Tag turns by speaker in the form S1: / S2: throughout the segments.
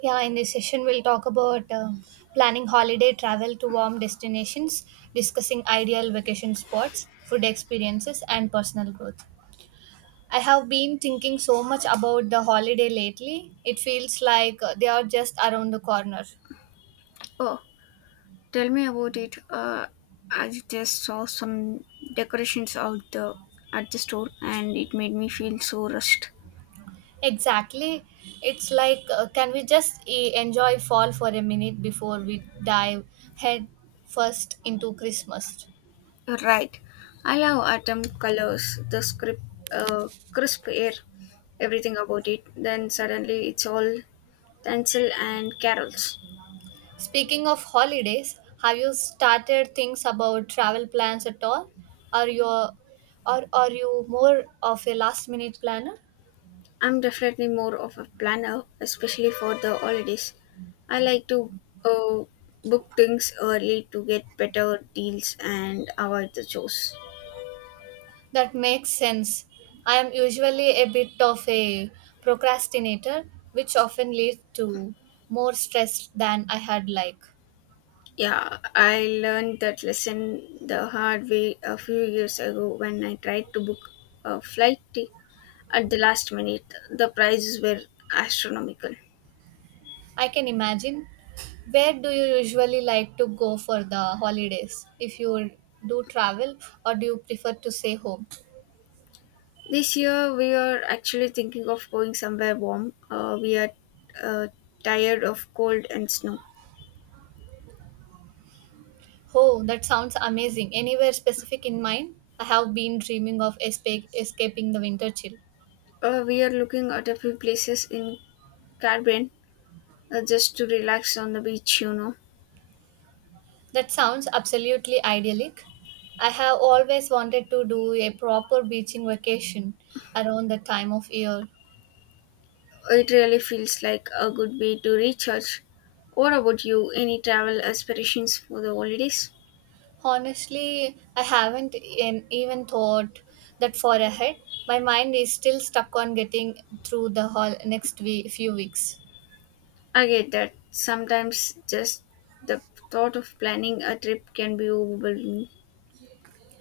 S1: Yeah, in this session, we'll talk about planning holiday travel to warm destinations, discussing ideal vacation spots, food experiences, and personal growth. I have been thinking so much about the holiday lately. It feels like they are just around the corner.
S2: Oh, tell me about it. I just saw some decorations out the at the store, and it made me feel so rushed.
S1: Exactly. It's like, can we just enjoy fall for a minute before we dive head first into Christmas?
S2: You're right. I love autumn colors, the script, crisp air, everything about it. Then suddenly it's all tinsel and carols.
S1: Speaking of holidays, have you started things about travel plans at all? Are you or are you more of a last minute planner?
S2: I'm definitely more of a planner, especially for the holidays. I like to uh, book things early to get better deals and avoid the chores.
S1: That makes sense. I am usually a bit of a procrastinator, which often leads to more stress than I had like.
S2: Yeah, I learned that lesson the hard way a few years ago when I tried to book a at the last minute. The prices were astronomical.
S1: I can imagine. Where do you usually like to go for the holidays? If you do travel or do you prefer to stay home?
S2: This year, we are actually thinking of going somewhere warm. We are uh, tired of cold and snow.
S1: Oh, that sounds amazing. Anywhere specific in mind? I have been dreaming of escape, escaping the winter chill.
S2: We are looking at a few places in Caribbean, just to relax on the beach, you know.
S1: That sounds absolutely idyllic. I have always wanted to do a proper beaching vacation around the time of year.
S2: It really feels like a good way to recharge. What about you? Any travel aspirations for the holidays?
S1: Honestly, I haven't even thought that far ahead. My mind is still stuck on getting through the whole next few weeks.
S2: I get that. Sometimes just the thought of planning a trip can be overwhelming.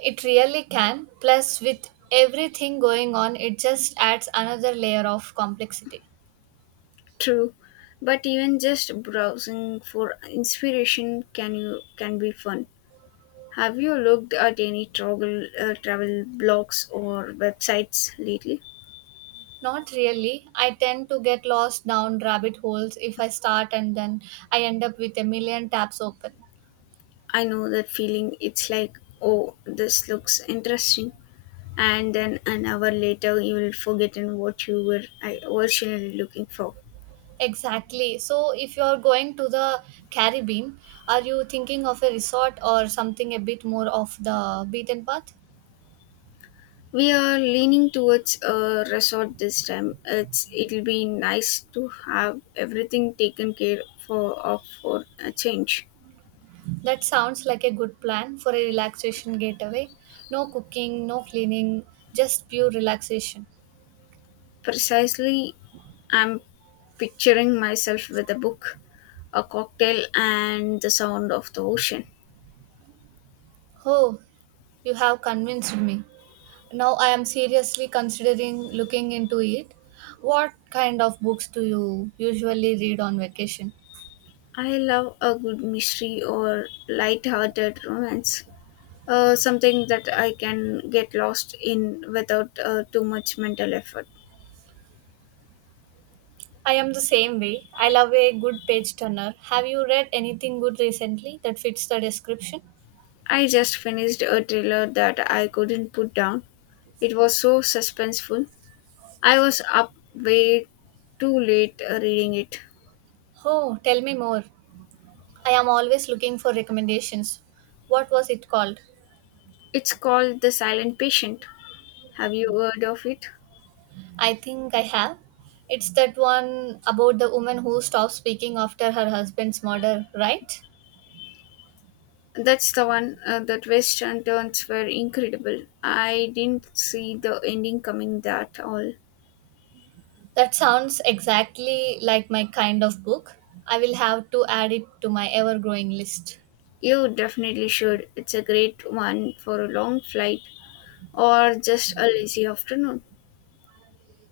S1: It really can. Plus, with everything going on, it just adds another layer of complexity.
S2: True. But even just browsing for inspiration can you can be fun. Have you looked at any travel travel blogs or websites lately?
S1: Not really. I tend to get lost down rabbit holes if I start and then I end up with a million tabs open.
S2: I know that feeling. It's like, oh, this looks interesting, and then an hour later you will forgotten what you were originally looking for.
S1: Exactly. So, if you are going to the Caribbean, are you thinking of a resort or something a bit more of the beaten path?
S2: We are leaning towards a resort this time. It'll be nice to have everything taken care for of for a change.
S1: That sounds like a good plan for a relaxation getaway. No cooking, no cleaning, just pure relaxation.
S2: Precisely, I'm picturing myself with a book, a cocktail, and the sound of the ocean.
S1: Oh, you have convinced me. Now I am seriously considering looking into it. What kind of books do you usually read on vacation?
S2: I love a good mystery or light-hearted romance. Something that I can get lost in without too much mental effort.
S1: I am the same way. I love a good page turner. Have you read anything good recently that fits the description?
S2: I just finished a thriller that I couldn't put down. It was so suspenseful. I was up way too late reading it.
S1: Oh, tell me more. I am always looking for recommendations. What was it called?
S2: It's called The Silent Patient. Have you heard of it?
S1: I think I have. It's that one about the woman who stopped speaking after her husband's murder, right?
S2: That's the one. The twists and turns were incredible. I didn't see the ending coming that all.
S1: That sounds exactly like my kind of book. I will have to add it to my ever growing list.
S2: You definitely should. It's a great one for a long flight or just a lazy afternoon.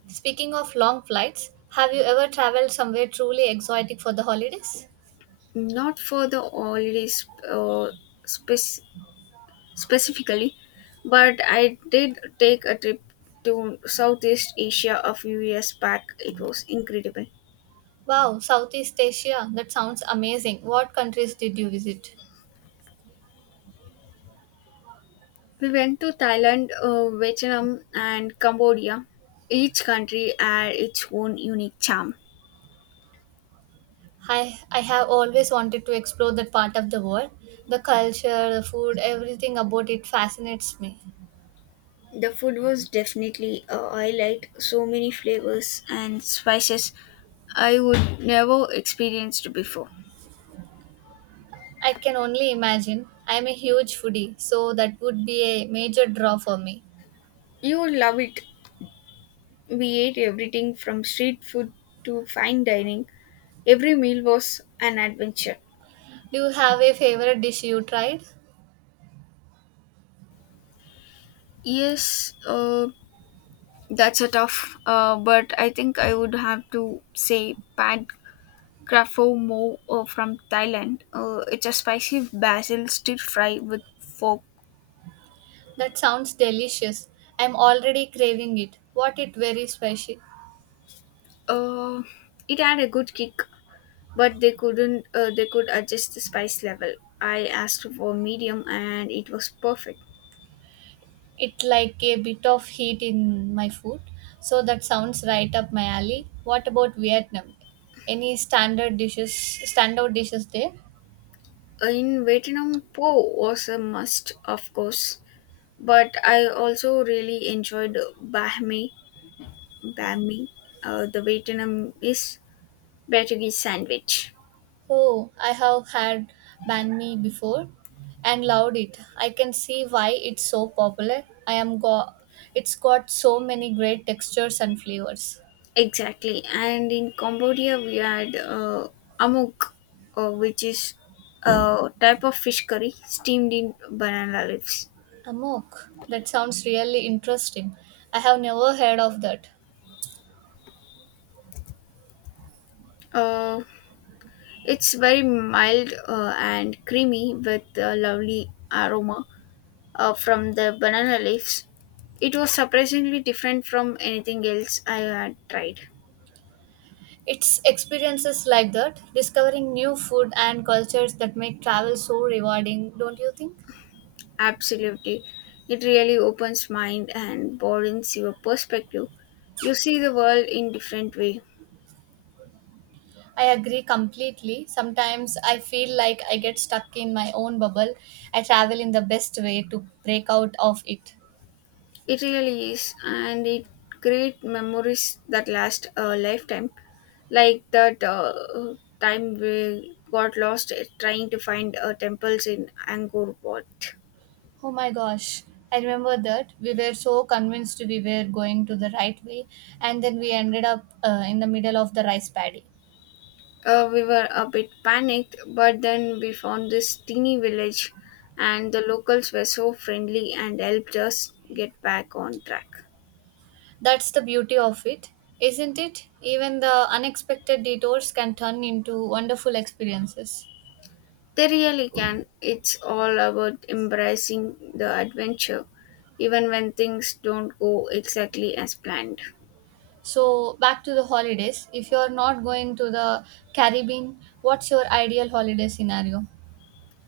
S1: Speaking of long flights, have you ever traveled somewhere truly exotic for the holidays?
S2: Not for the holidays spec- specifically, but I did take a trip to Southeast Asia a few years back. It was incredible.
S1: Wow, Southeast Asia, that sounds amazing. What countries did you visit?
S2: We went to Thailand, Vietnam, and Cambodia. Each country had its own unique charm.
S1: I have always wanted to explore that part of the world. The culture, the food, everything about it fascinates me.
S2: The food was definitely a highlight. So many flavors and spices I would never experienced before.
S1: I can only imagine. I am a huge foodie, so that would be a major draw for me.
S2: You would love it. We ate everything from street food to fine dining. Every meal was an adventure.
S1: Do you have a favorite dish you tried?
S2: Yes, that's a tough, but I think I would have to say Pad Krapho Mo from Thailand. It's a spicy basil stir fry with fork.
S1: That sounds delicious. I'm already craving it. What it very special.
S2: Uh, it had a good kick, but they couldn't. They could adjust the spice level. I asked for medium, and it was perfect.
S1: It like a bit of heat in my food. So that sounds right up my alley. What about Vietnam? Any standard dishes standout dishes there?
S2: In Vietnam, po was a must, of course. But I also really enjoyed Bahme, Bahme, the Vietnamese Portuguese sandwich.
S1: Oh, I have had banh mi before and loved it. I can see why it's so popular. I am go it's got so many great textures and flavors.
S2: Exactly. And in Cambodia, we had amok, which is a type of fish curry steamed in banana leaves.
S1: Amok. That sounds really interesting. I have never heard of that.
S2: Uh, it's very mild and creamy with a lovely aroma from the banana leaves. It was surprisingly different from anything else I had tried.
S1: It's experiences like that, discovering new food and cultures that make travel so rewarding, don't you think?
S2: Absolutely. It really opens mind and broadens your perspective. You see the world in different way.
S1: I agree completely. Sometimes I feel like I get stuck in my own bubble. I travel in the best way to break out of it.
S2: It really is, and it create memories that last a lifetime. Like that time we got lost trying to find temples in Angkor Wat.
S1: Oh my gosh. I remember that we were so convinced we were going to the right way, and then we ended up in the middle of the rice paddy.
S2: We were a bit panicked, but then we found this teeny village, and the locals were so friendly and helped us get back on track.
S1: That's the beauty of it, isn't it? Even the unexpected detours can turn into wonderful experiences.
S2: They really can. It's all about embracing the adventure, even when things don't go exactly as planned.
S1: So, back to the holidays. If you're not going to the Caribbean, what's your ideal holiday scenario?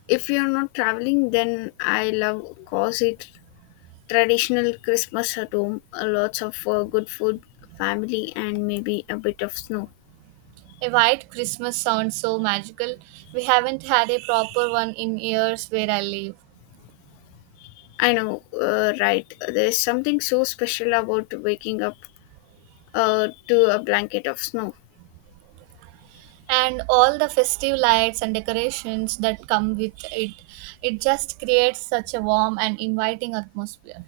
S2: If you're not traveling, then I love traditional Christmas at home, lots of good food, family, and maybe a bit of snow.
S1: A white Christmas sounds so magical. We haven't had a proper one in years where I live.
S2: I know, right? There's something so special about waking up to a blanket of snow.
S1: And all the festive lights and decorations that come with it, it just creates such a warm and inviting atmosphere.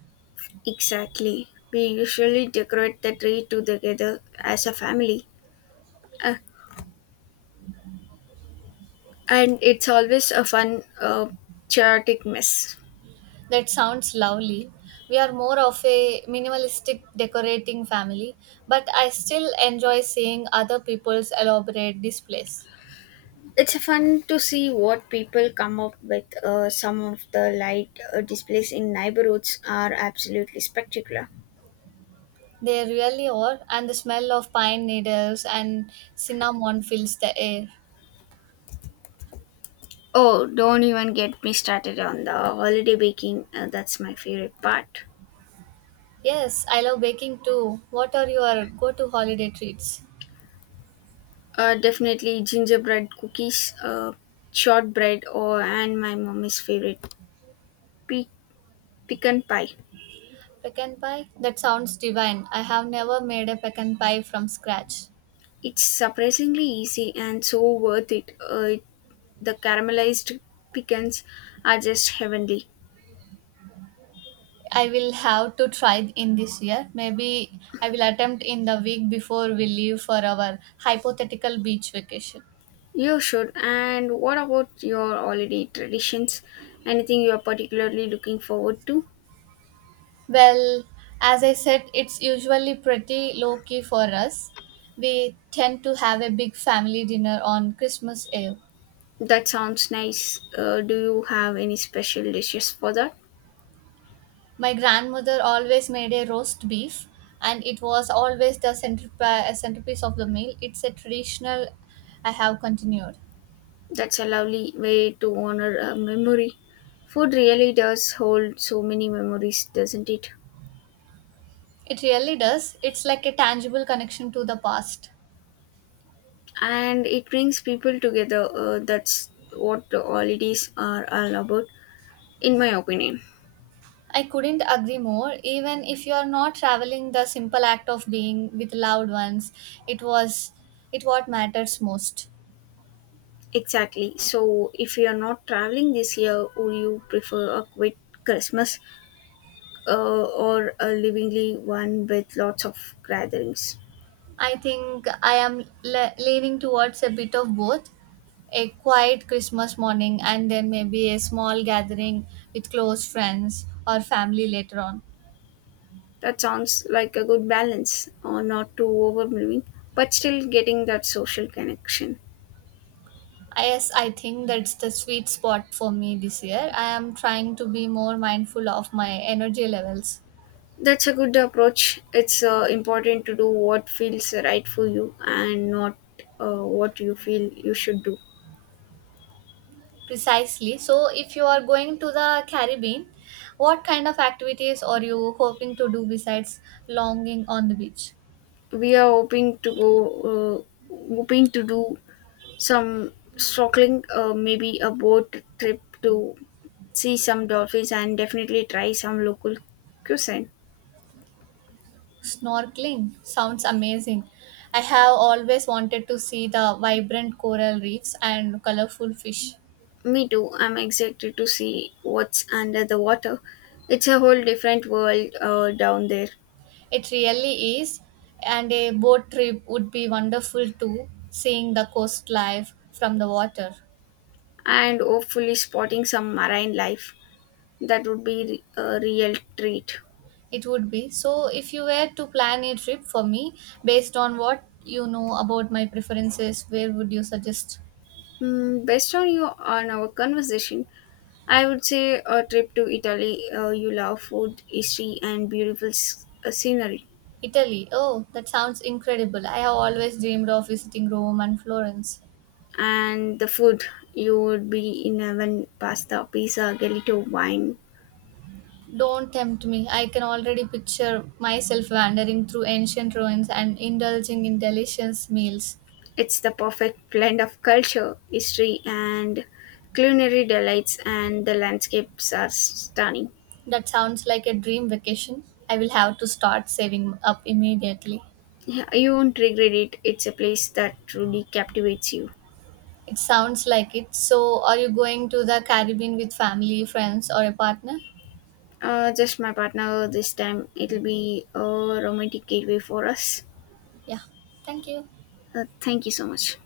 S2: Exactly. We usually decorate the tree together as a family. A and it's always a fun, chaotic mess.
S1: That sounds lovely. We are more of a minimalistic decorating family, but I still enjoy seeing other people's elaborate displays.
S2: It's fun to see what people come up with. Some of the light displays in neighborhoods are absolutely spectacular.
S1: They really are, and the smell of pine needles and cinnamon fills the air.
S2: Oh, don't even get me started on the holiday baking, that's my favorite part.
S1: Yes, I love baking too. What are your go to holiday treats?
S2: Definitely gingerbread cookies, uh, shortbread or and my mommy's favorite, pe- pecan pie.
S1: Pecan pie? That sounds divine. I have never made a pecan pie from scratch.
S2: It's surprisingly easy and so worth it. The caramelized pecans are just heavenly.
S1: I will have to try in this year. Maybe I will attempt in the week before we leave for our hypothetical beach vacation.
S2: You should. And what about your holiday traditions? Anything you are particularly looking forward to?
S1: Well, as I said, it's usually pretty low key for us. We tend to have a big family dinner on Christmas Eve.
S2: That sounds nice. Do you have any special dishes for that?
S1: My grandmother always made a roast beef, and it was always the centerpiece of the meal. It's a traditional I have continued.
S2: That's a lovely way to honor a memory. Food really does hold so many memories, doesn't it?
S1: It really does. It's like a tangible connection to the past.
S2: And it brings people together. That's what the holidays are all about, in my opinion.
S1: I couldn't agree more. Even if you are not traveling, the simple act of being with loved ones, it was it what matters most.
S2: Exactly. So, if you are not traveling this year, would you prefer a quiet Christmas, or a livingly one with lots of gatherings?
S1: I think I am leaning towards a bit of both, a quiet Christmas morning and then maybe a small gathering with close friends or family later on.
S2: That sounds like a good balance, or not too overwhelming, but still getting that social connection.
S1: Yes, I think that's the sweet spot for me this year. I am trying to be more mindful of my energy levels.
S2: That's a good approach. It's important to do what feels right for you and not what you feel you should do.
S1: Precisely. So, if you are going to the Caribbean, what kind of activities are you hoping to do besides longing on the beach?
S2: We are hoping to hoping to do some snorkeling, maybe a boat trip to see some dolphins, and definitely try some local cuisine.
S1: Snorkeling sounds amazing. I have always wanted to see the vibrant coral reefs and colorful fish.
S2: Me too. I'm excited to see what's under the water. It's a whole different world down there,
S1: It really is, and a boat trip would be wonderful too, seeing the coast life from the water.
S2: and hopefully spotting some marine life. That would be a real treat.
S1: It would be. So, if you were to plan a trip for me based on what you know about my preferences, where would you suggest?
S2: Mm, based on you on our conversation, I would say a trip to Italy. You love food, history, and beautiful scenery.
S1: Italy. Oh, that sounds incredible. I have always dreamed of visiting Rome and Florence.
S2: And the food, you would be in heaven. Pasta, pizza, gelato, wine.
S1: Don't tempt me. I can already picture myself wandering through ancient ruins and indulging in delicious meals.
S2: It's the perfect blend of culture, history, and culinary delights. And the landscapes are stunning.
S1: That sounds like a dream vacation. I will have to start saving up immediately.
S2: Yeah, you won't regret it. It's a place that truly captivates you.
S1: It sounds like it. So, are you going to the Caribbean with family, friends, or a partner?
S2: Just my partner this time. It'll be a romantic getaway for us.
S1: Yeah. Thank you.
S2: Thank you so much.